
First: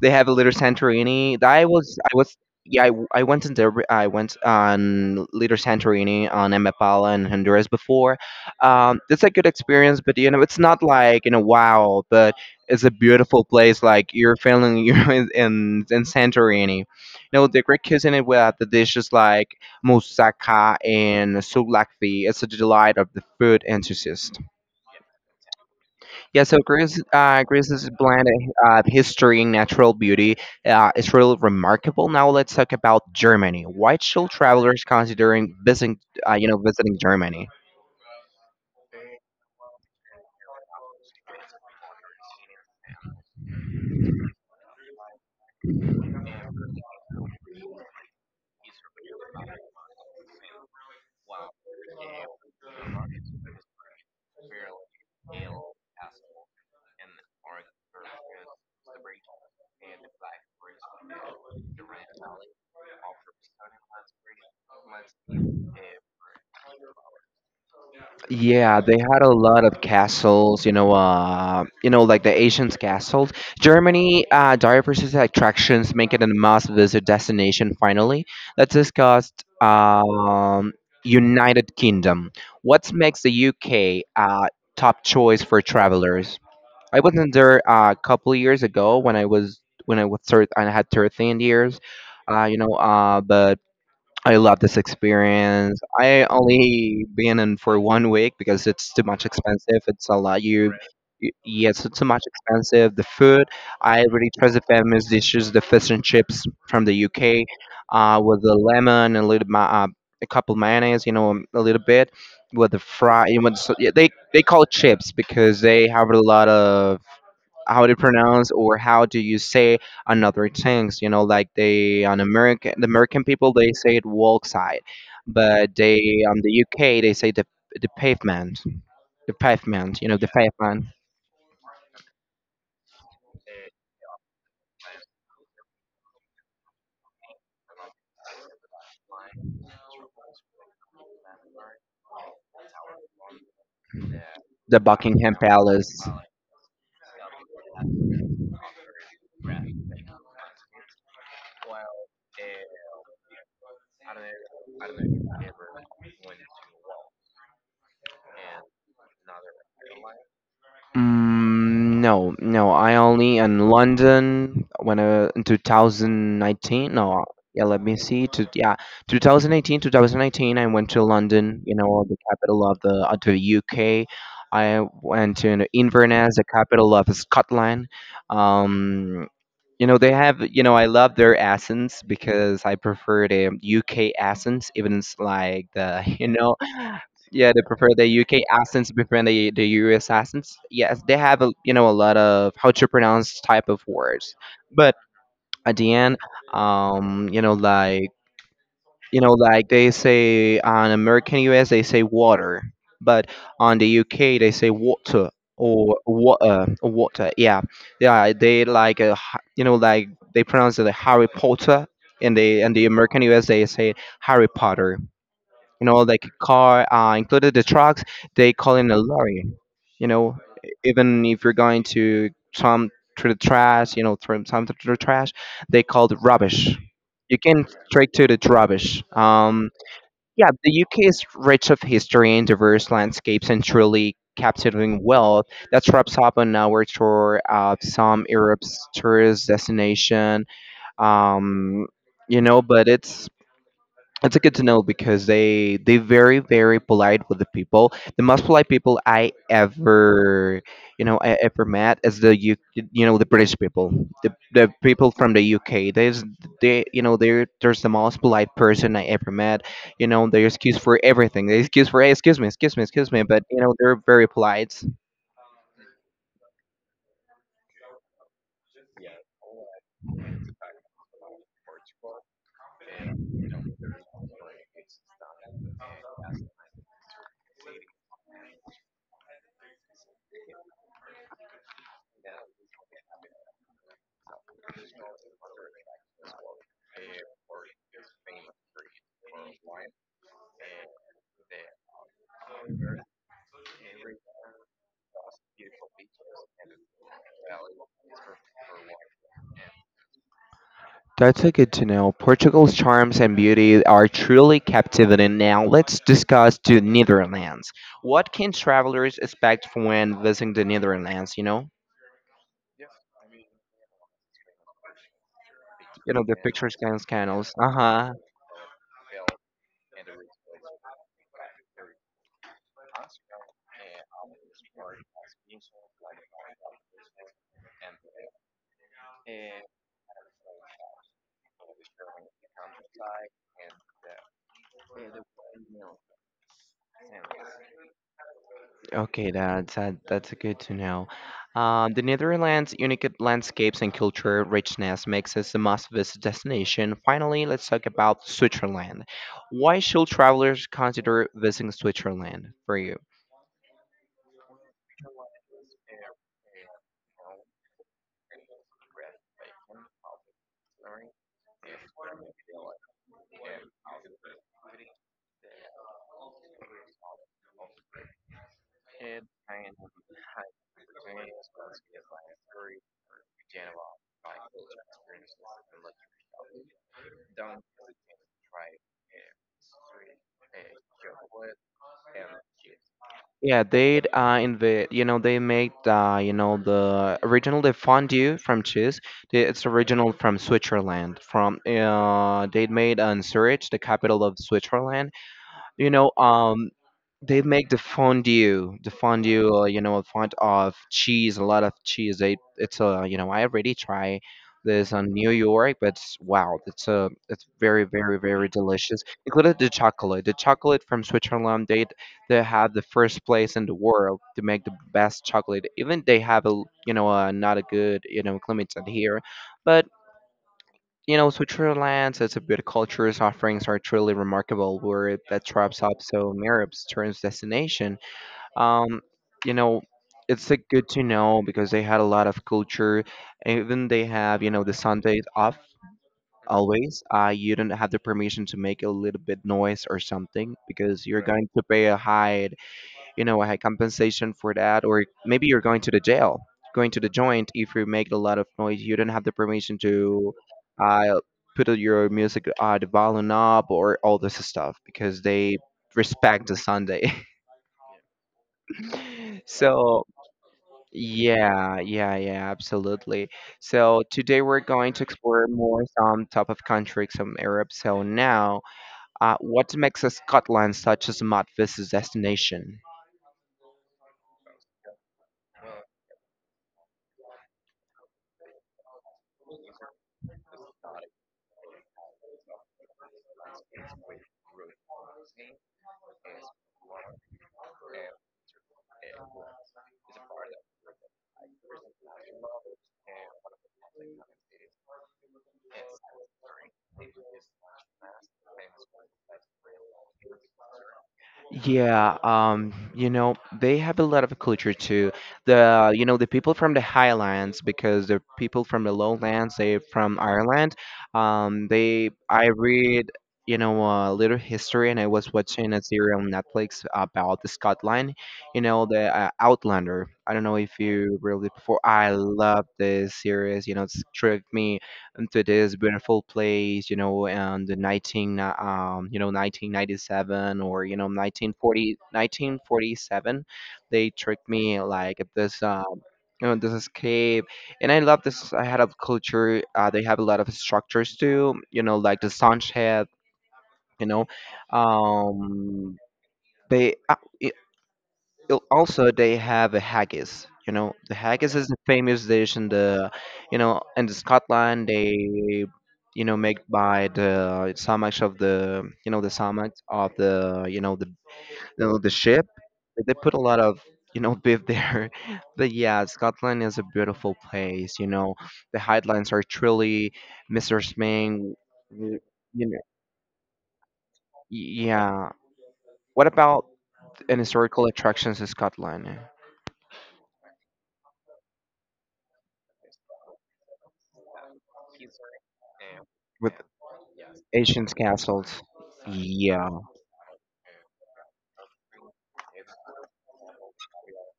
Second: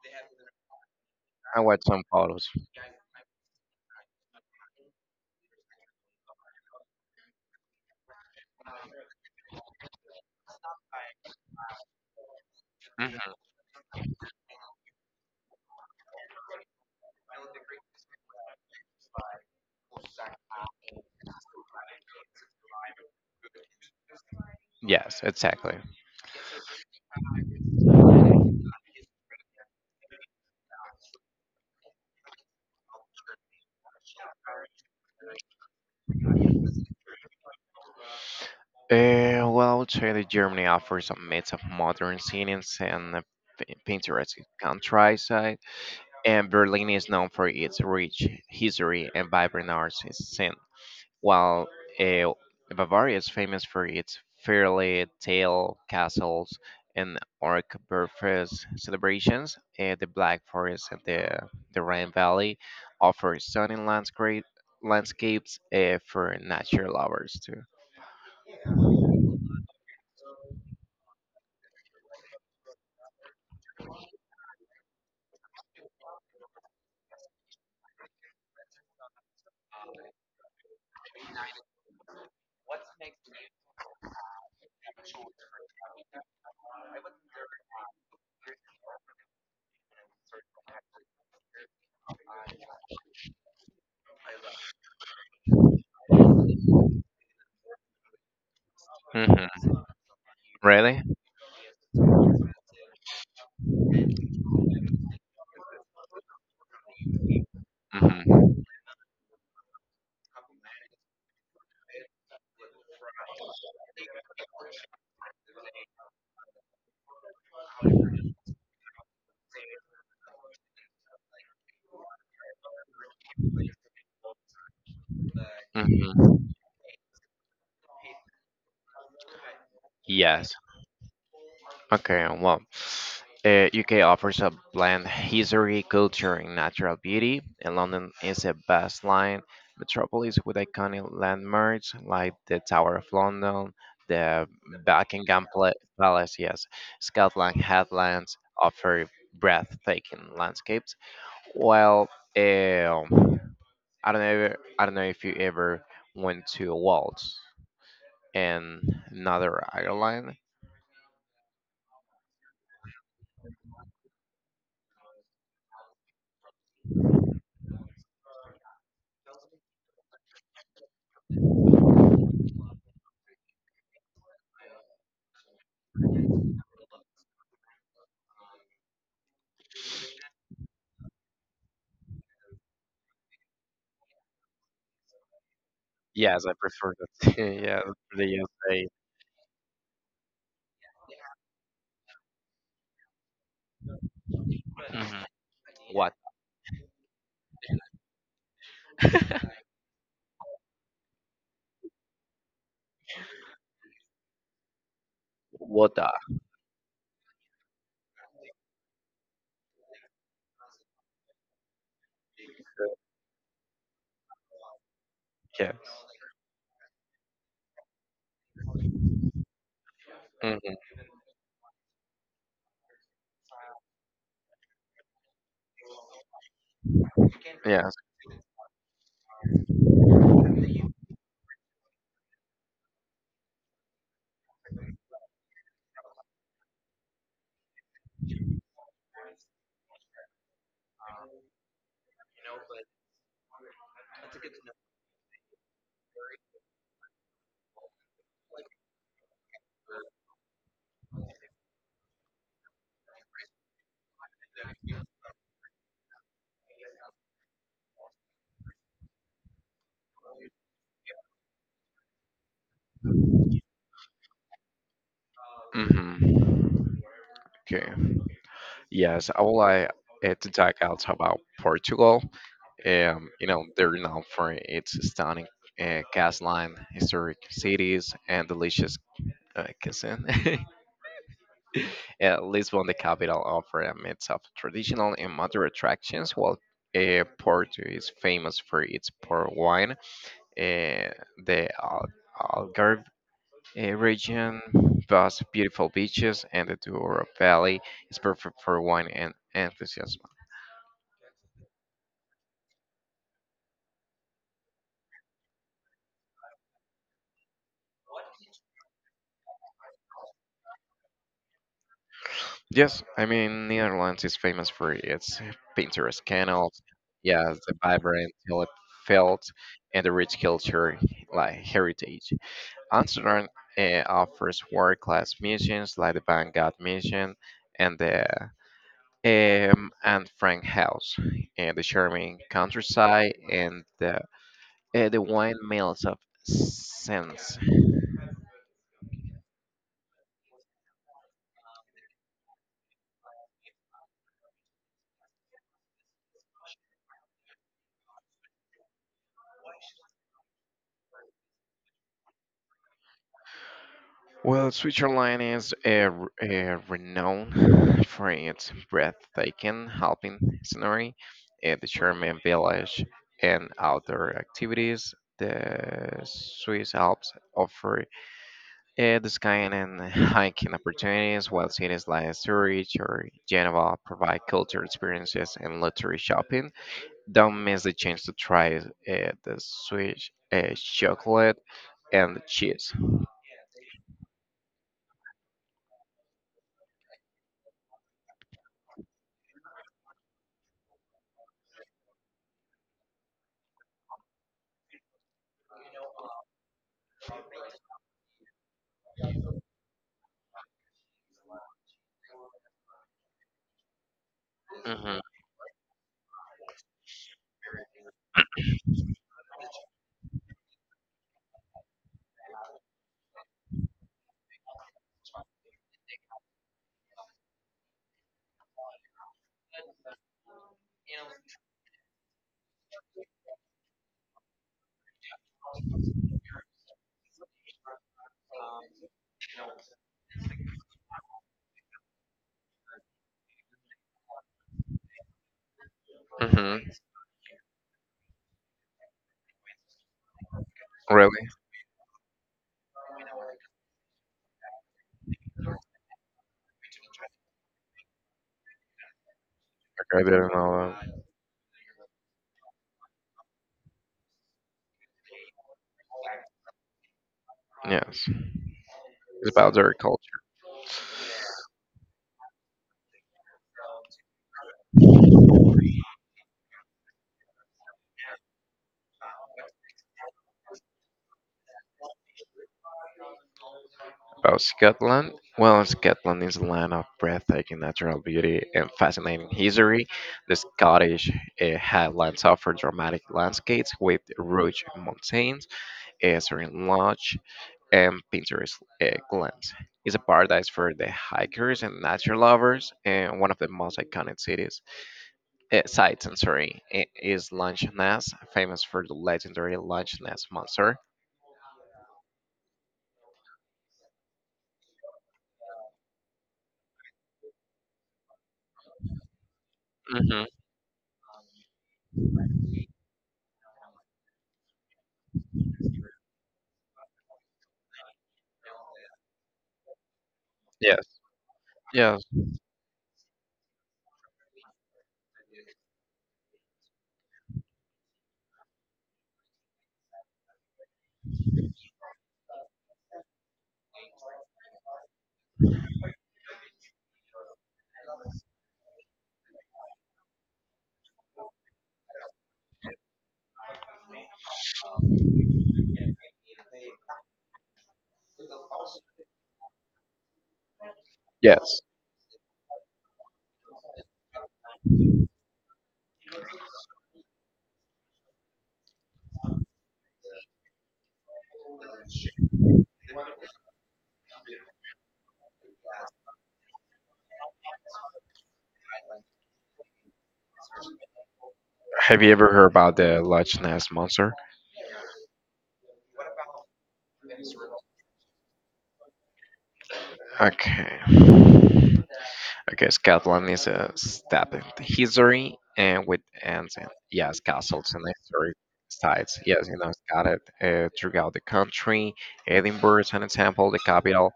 A: They have a little Santorini.
B: I
A: I
B: watched
A: was,
B: some
A: I was,
B: photos.
A: yeah, I, I went in there. I went on Little Santorini on Amapala and Honduras before. Um, it's a good experience, but you know, it's not like you know, wow, but it's a beautiful place. Like you're feeling you're in in, in Santorini. You know, the Greek cuisine with the dishes like moussaka and souvlaki. It's a delight of the food enthusiast.
B: Yes, exactly.
A: Yeah, so Greece, uh, Greece's blend of history and natural beauty uh, is really remarkable. Now let's talk about Germany. Why should travelers considering visiting, uh, you know, visiting Germany?
B: Uh, well, I would say that Germany offers a mix of modern scenes and a p- picturesque countryside, and Berlin is known for its rich history and vibrant arts scene. While uh, Bavaria is famous for its fairy tale castles and Oktoberfest celebrations, uh, the Black Forest and the, the Rhine Valley offer stunning landscape, landscapes uh, for nature lovers too.
A: Yeah, they had a lot of castles, you know, uh, you know, like the ancient castles. Germany uh, diverse attractions make it a must-visit destination. Finally, let's discuss um, United Kingdom. What makes the U K uh, top choice for travelers? I wasn't there uh, a couple of years ago when I was when I was thir- I had thirteen years, uh, you know. Uh, but I love this experience. I only been in for one week because it's too much expensive.
B: Hmm.
A: It's a lot. You,
B: Really?
A: y- yes, it's too much expensive. The food, I really trust the famous dishes, the fish and chips from the U K, uh, with the
B: Hmm.
A: lemon and a little ma- uh, a couple mayonnaise, you know, um, a little bit with the fry. You know, so, yeah, they they call it chips because they have a lot of how to pronounce or how do you say another things, you know, like they on American the American people they say it walk side, but they
B: Hmm.
A: on the UK they say the the pavement, the pavement, you know, the
B: Yes.
A: pavement,
B: Okay, well, uh, U K offers a blend history, culture, and natural beauty, and London is a baseline metropolis with iconic landmarks like the Tower of London, the
A: the Buckingham
B: Buckingham Pla-
A: Palace.
B: Palace. Yes, Scotland Headlands offer breathtaking landscapes. Well, uh, I don't know, I don't know if you ever went to Wales in another Ireland.
A: Mm, no, no. I only in London when uh, in two thousand nineteen. No, yeah. Let me see. To, yeah, two thousand eighteen, two thousand nineteen. I went to London. You know, the capital of the of the U K. I went to Inverness, the capital of Scotland. Um, you know, they have. You know, I love their accents because I prefer the U K accents, even it's like the you
B: Yes, I
A: know
B: prefer that.
A: yeah, they
B: Yeah,
A: prefer the
B: they
A: U K
B: just say.
A: accents before the the U S accents. Yes, they have a, you know, a lot of how to pronounce type of words, but
B: Mhm.
A: at the
B: What?
A: end, um, you know like you know like they say on American U S they say water, but on the U K they say water or
B: Water.
A: water water. Yeah, yeah, they like a h- you know like they pronounce it like Harry Potter. In the in the American U S they say Harry Potter, you know,
B: Yes.
A: like a car, uh, included the trucks, they call it a lorry. You know,
B: Hmm.
A: even if you're going to some through the trash, you know, through some through the trash, they call it rubbish. You can
B: Yes.
A: straight to the rubbish. Um, yeah, the U K is rich of history and diverse landscapes and truly captivating wealth. That wraps up on our tour of some Europe's tourist destination. Um, you know, but it's it's a good to know because they they very very polite with the people. The most polite people I ever you know I ever met is the U, you know the British people, the the people from the U K. There's they you know they're there's the most polite person I ever met. You know they excuse for everything. They excuse for hey, excuse me, excuse me, excuse me. But you know they're very polite.
B: hmm Okay. Yes, I would like uh, to talk also about Portugal. Um, you know, they're known for its stunning uh, coastline, historic cities, and delicious uh, cuisine. Uh, Lisbon, the capital, offers a mix of traditional and modern attractions, while uh, Porto is famous for its port wine, uh, the Al- Algarve uh, region boasts beautiful beaches, and the Douro Valley is perfect for wine and enthusiasm.
A: That's a good to know. Portugal's charms and beauty are truly captivating. Now let's discuss the Netherlands. What can travelers expect from when visiting the Netherlands? You know,
B: Yes, I mean Netherlands is famous for its
A: you know
B: picturesque
A: the pictures
B: canals,
A: can scandals.
B: yeah,
A: Uh
B: the
A: huh.
B: vibrant hilly fields, and the rich culture like heritage. Amsterdam uh, offers world-class missions like the Van Gogh mission and the um, and Frank House, and the charming countryside, and the, uh, the wine mills of sense.
A: Okay, that's that, that's good to know. Um, the Netherlands' unique landscapes and culture richness makes us the must visit destination. Finally, let's talk about Switzerland. Why should travelers consider visiting Switzerland for you?
B: Well, Switzerland is uh, r- uh, renowned for its breathtaking alpine scenery, uh, the charming village, and outdoor activities. The Swiss Alps offer uh, the skiing and hiking opportunities, while cities like Zurich or Geneva provide cultural experiences and luxury shopping. Don't miss the chance to try uh, the Swiss uh, chocolate and the cheese.
A: Yeah, they uh, in the you know they made uh, you know the original the fondue from cheese. the- It's original from Switzerland. From uh, they made uh, in Zurich, the capital of Switzerland. You know, um, they make the fondue the fondue uh, you know a font of cheese, a lot of cheese, they it's a you know I already try this on
B: Hmm.
A: New York, but it's, wow, it's a it's very very very delicious included the chocolate, the chocolate from Switzerland, they they have the first place in the world to make the best chocolate, even they have a you know uh, not a good you know climate here, but you know Switzerland it's a good culture offerings are truly remarkable where that traps up so arabs turns destination. um, you know, it's uh, good to know because they had a lot of culture. Even they have, you know, the Sundays off
B: Hmm.
A: always. Uh, you don't have the permission to make a little bit noise or something because you're
B: Really?
A: going to pay a high, you know, a high compensation for that, or maybe you're going to the jail, going to the joint if you make a lot of noise. You don't have the permission
B: Okay, I
A: to
B: didn't know that.
A: uh, put your music, uh, the volume up, or all this stuff because they respect the Sunday.
B: Yes. It's about their
A: So.
B: culture.
A: Yeah, yeah, yeah, absolutely. So today we're going to explore more some top of countries some Europe. So now, uh, what makes a Scotland such a smart visit destination?
B: About Scotland? Well, Scotland is a land of breathtaking natural beauty and fascinating history. The Scottish uh, Highlands offer dramatic landscapes with rugged mountains, eh, serene and Pinterest uh, glance. It's a paradise for the hikers and nature lovers, and one of the most iconic cities uh, sites. And sorry, i- is Loch Ness, famous for the legendary Loch Ness monster.
A: Yeah, um, you know, they have a lot of culture too. The, you know, the people from the highlands because the people from the lowlands, they from
B: Hmm.
A: Ireland. um, they I read, you know, a little history, and I was watching a series on Netflix about the Scotland, you know, the uh, Outlander. I don't know if
B: Yes,
A: you really before. I
B: yes,
A: love this series, you know, it's tricked me into this beautiful place, you know, and the nineteen, uh, um, you know, nineteen ninety-seven, or, you know, nineteen forty, nineteen forty seven. They tricked me like at this, um, you know, this escape. And I love this. I had a culture. Uh, they have a lot of structures too, you know, like the sunset. you know, um, they, uh, al- Also they have a haggis. You know the haggis is a
B: yes.
A: famous dish in the, you know in the Scotland. They you know make by the stomachs of the, you know the stomachs of the you know the you know, the ship. They put a lot of, you know beef there. But yeah, Scotland is a beautiful place. You know the highlands are truly mr sming.
B: Have you ever
A: you
B: heard
A: know
B: about the Loch Ness monster?
A: y- yeah. What about an historical attractions in Scotland?
B: Okay. Okay, Scotland is a step in history, and with
A: With
B: and, and yes,
A: Ancient
B: castles and historic
A: castles.
B: sites. Yes,
A: Yeah.
B: you know, it's scattered uh, throughout the country. Edinburgh is an example. The capital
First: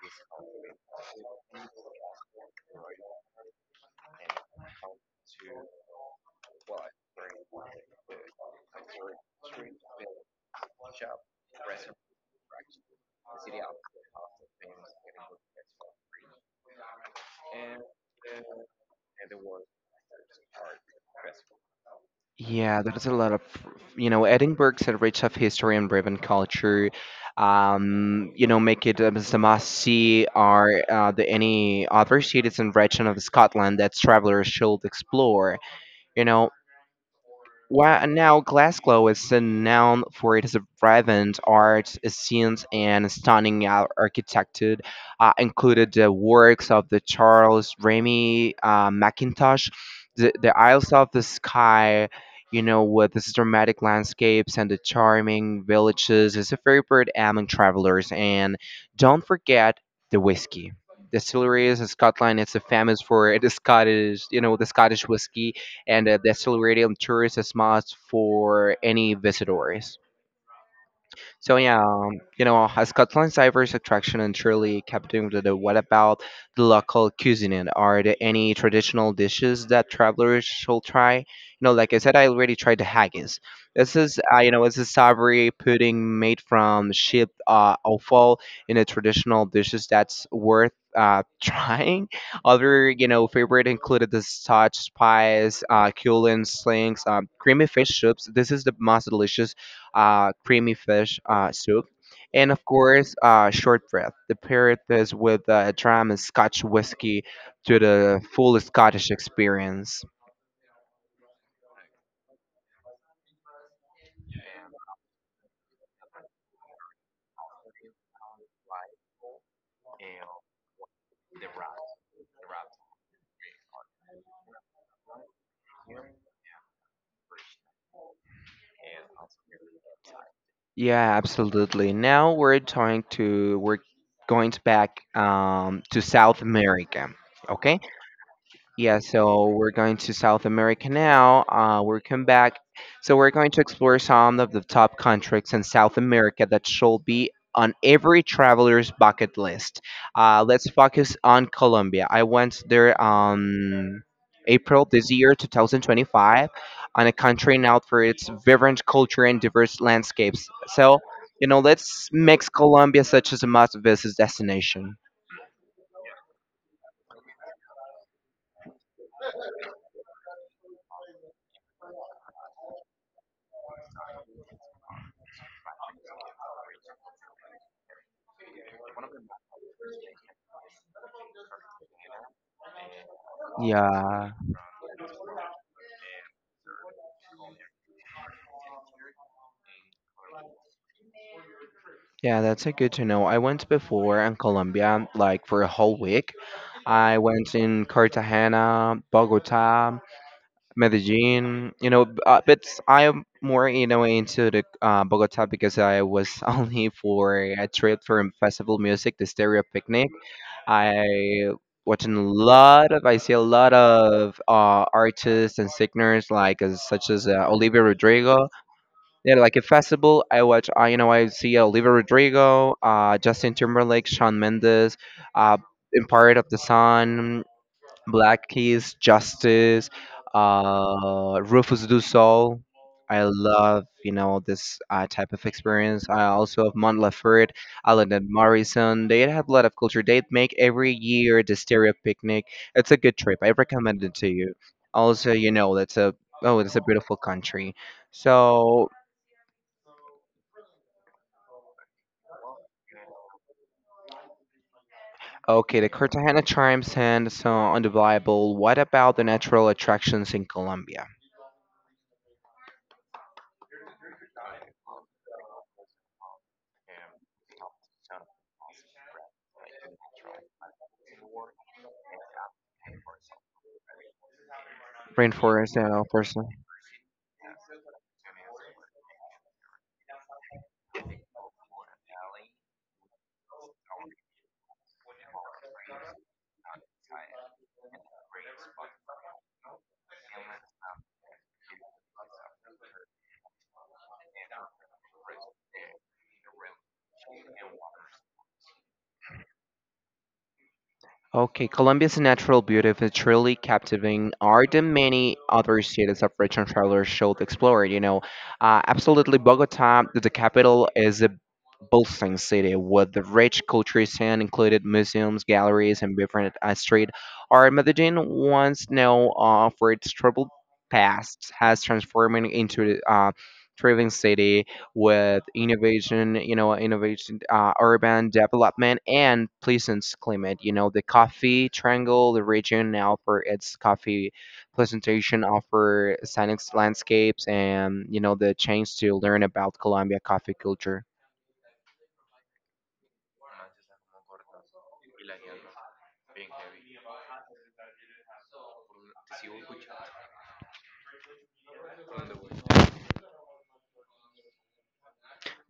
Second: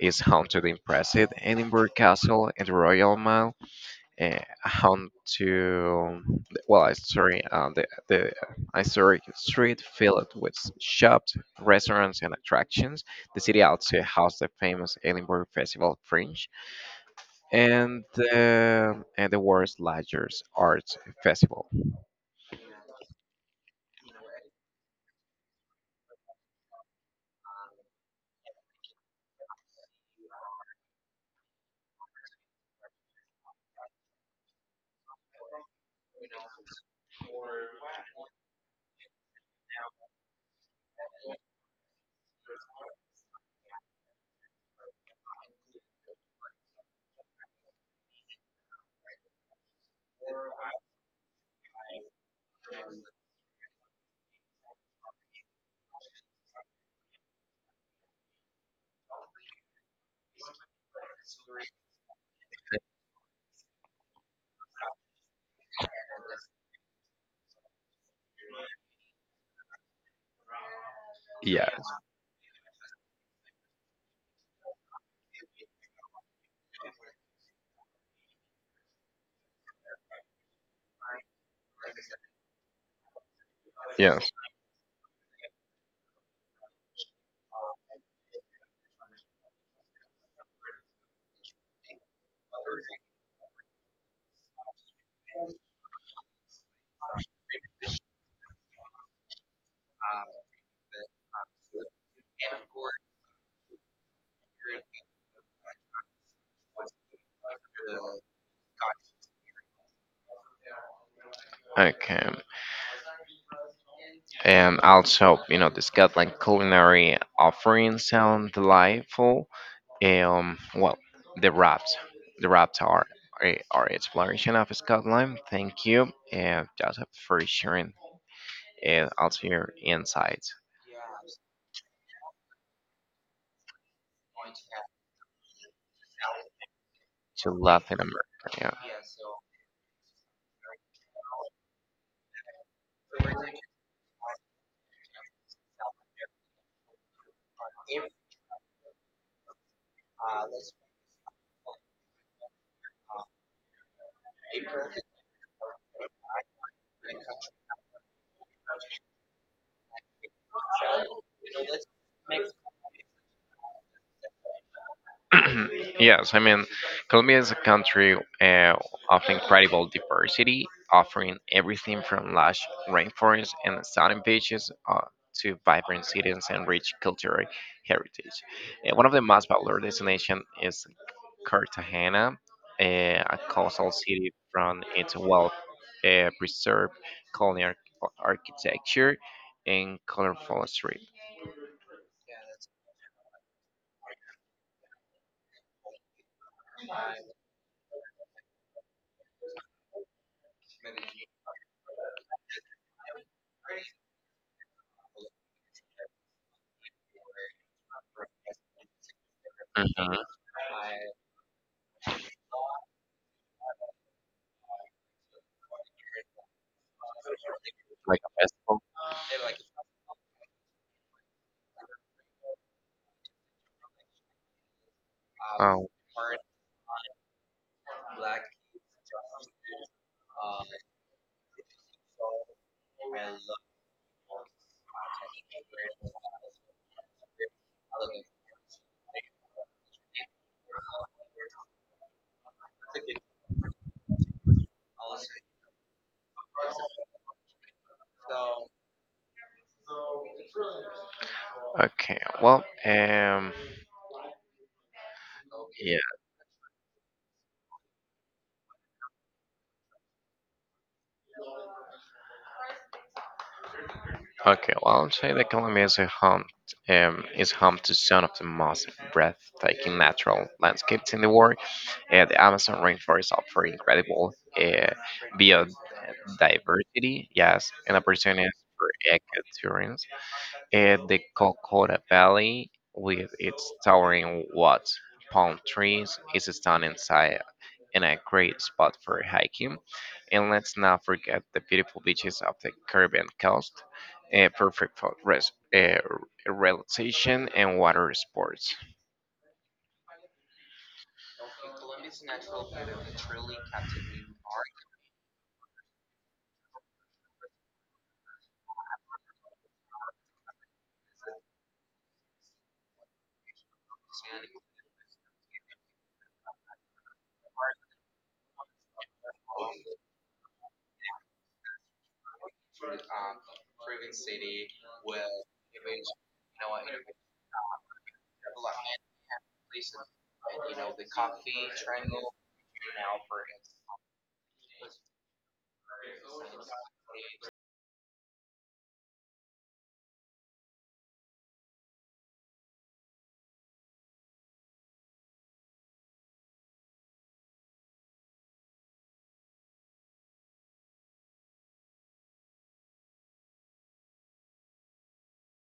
B: is home to the impressive Edinburgh Castle and the Royal Mile. Uh, home to, well, uh, sorry, uh, the the historic street filled with shops, restaurants, and attractions. The city also hosts the famous Edinburgh Festival Fringe and the, and the world's largest arts festival.
A: Yeah, there's a lot of, you know, Edinburgh's a rich of history and driven culture. Um, you know, make it as a must-see. Are uh, the any other cities and region of Scotland that travelers should explore? You know, While now Glasgow is renowned for its vibrant art scenes and stunning ar- architecture, uh, included the works of the Charles Remy uh, Mackintosh, the, the Isles of the Sky, you know, with its dramatic landscapes and the charming villages, is a favorite among travelers. And don't forget the whiskey. Distilleries in Scotland is famous for the Scottish, you know, the Scottish whiskey, and uh, the Accelerated Tourist is must for any visitors. So
B: Yes,
A: yeah, um, you know, uh, Scotland's diverse attraction and truly captivated. The. What about the local cuisine? Are there any traditional dishes that travelers should try? You know, like I said, I already tried the haggis. This is,
B: yes.
A: uh, you know, it's a savory pudding made from sheep uh, offal in a traditional dishes that's worth uh, trying. Other, you know, favorite included the Scotch pies, uh, Cullen slings, um, creamy fish soups. This is the most delicious uh, creamy fish uh, soup, and of course, uh, short breath. The pair this with uh, a dram of Scotch whiskey to the full Scottish experience.
B: Okay, and also you know the Scotland culinary offerings sound delightful. Um, well, the wraps, the wraps are are are exploration of Scotland. Thank you, uh, Joseph, for sharing and also your insights
A: Yeah, absolutely. Now we're going to we're going to back um, to South America.
B: to
A: Okay.
B: Latin America.
A: Yeah, so we're going to South America now. Uh, we're come back. So we're going to explore some of the top countries in South America that should be on every traveler's bucket list. Uh, let's focus on Colombia. I went there on April this year, twenty twenty-five, on a country known for its vibrant culture and diverse landscapes. So, you know, let's make Colombia such as a must-visit destination.
B: Yes, I mean, Colombia is a country uh, of incredible diversity, offering everything from lush rainforests and stunning beaches uh, to vibrant cities and rich cultural heritage. Uh, one of the most popular destinations is Cartagena, uh, a coastal
A: Yeah.
B: city from its well uh, preserved colonial ar- architecture and colorful street.
A: Yeah, that's a good to know. I went before in Colombia, like for a whole week. I went in Cartagena, Bogota, Medellin. You know, b- uh, but I'm more, you know into the uh, Bogota, because I was only for a trip for festival music, the Stereo Picnic.
B: Mhm.
A: I watching a lot of I see a lot of uh, artists and singers like as, such as uh, Olivia
B: Like a
A: Rodrigo.
B: festival.
A: Yeah, like a festival, I watch, uh, you know, I see Olivia Rodrigo, uh, Justin Timberlake, Shawn Mendes, uh,
B: Oh,
A: Empire of the Sun, Black Keys, Justice, uh, Rufus Du Sol. I love, you know, this uh, type of experience. I also have Mont Laferte, Alan and Morrison. They have a lot of culture. They make every year the stereo picnic. It's a good trip. I recommend it to you. Also, you know, that's a, oh, it's a beautiful country. So.
B: okay. Well, um.
A: Okay, the
B: Yeah.
A: Cartagena charms and so undeniable. What about the natural attractions in Colombia?
B: Okay. Well, I'd say that Colombia is a home, um, is home to some of the most breathtaking natural landscapes in the world. Uh, the Amazon rainforest offers incredible uh,
A: Rainforest and all.
B: biodiversity, yes, and opportunities for ecotourism. And the Calcutta Valley, with its towering woods, palm trees, is a stunning sight and a great spot for hiking. And let's not forget the beautiful beaches of the Caribbean coast, eh, perfect for res- eh, relaxation and water sports.
A: Okay, Colombia's natural beauty is truly captivating art, and many other cities of region travelers should explore. You know, uh, absolutely, Bogota, the capital, is a bustling city with the rich cultural scene, included museums, galleries, and different uh, street art. Medellin, once known uh, for its troubled past, has transformed into a uh, thriving city with innovation, you know, innovation, uh, urban development, and Pleasant's climate. You know, the coffee triangle, the region now for its coffee presentation, offer scenic landscapes, and you know, the chance to learn about Colombia coffee culture.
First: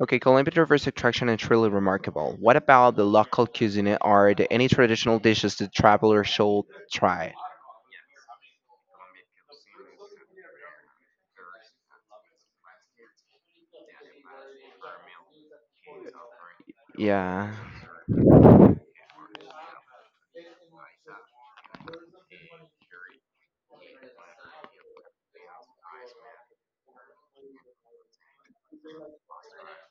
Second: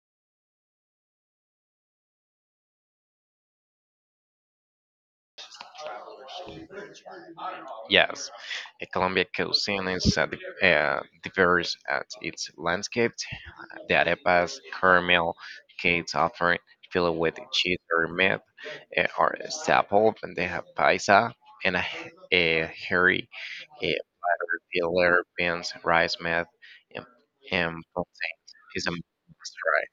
A: Okay, Colombia diverse attraction is truly remarkable. What about the local cuisine? Are there any traditional dishes that travelers should try?
B: Yes, a Colombia cuisine is uh, di- uh, diverse at its landscape. The arepas, caramel cakes often filled with
A: Yeah.
B: cheese or meat, uh, are a staple. And they have paisa and a, h- a hairy uh, platter filled with beans, rice, meat, and, and plantain. It's a must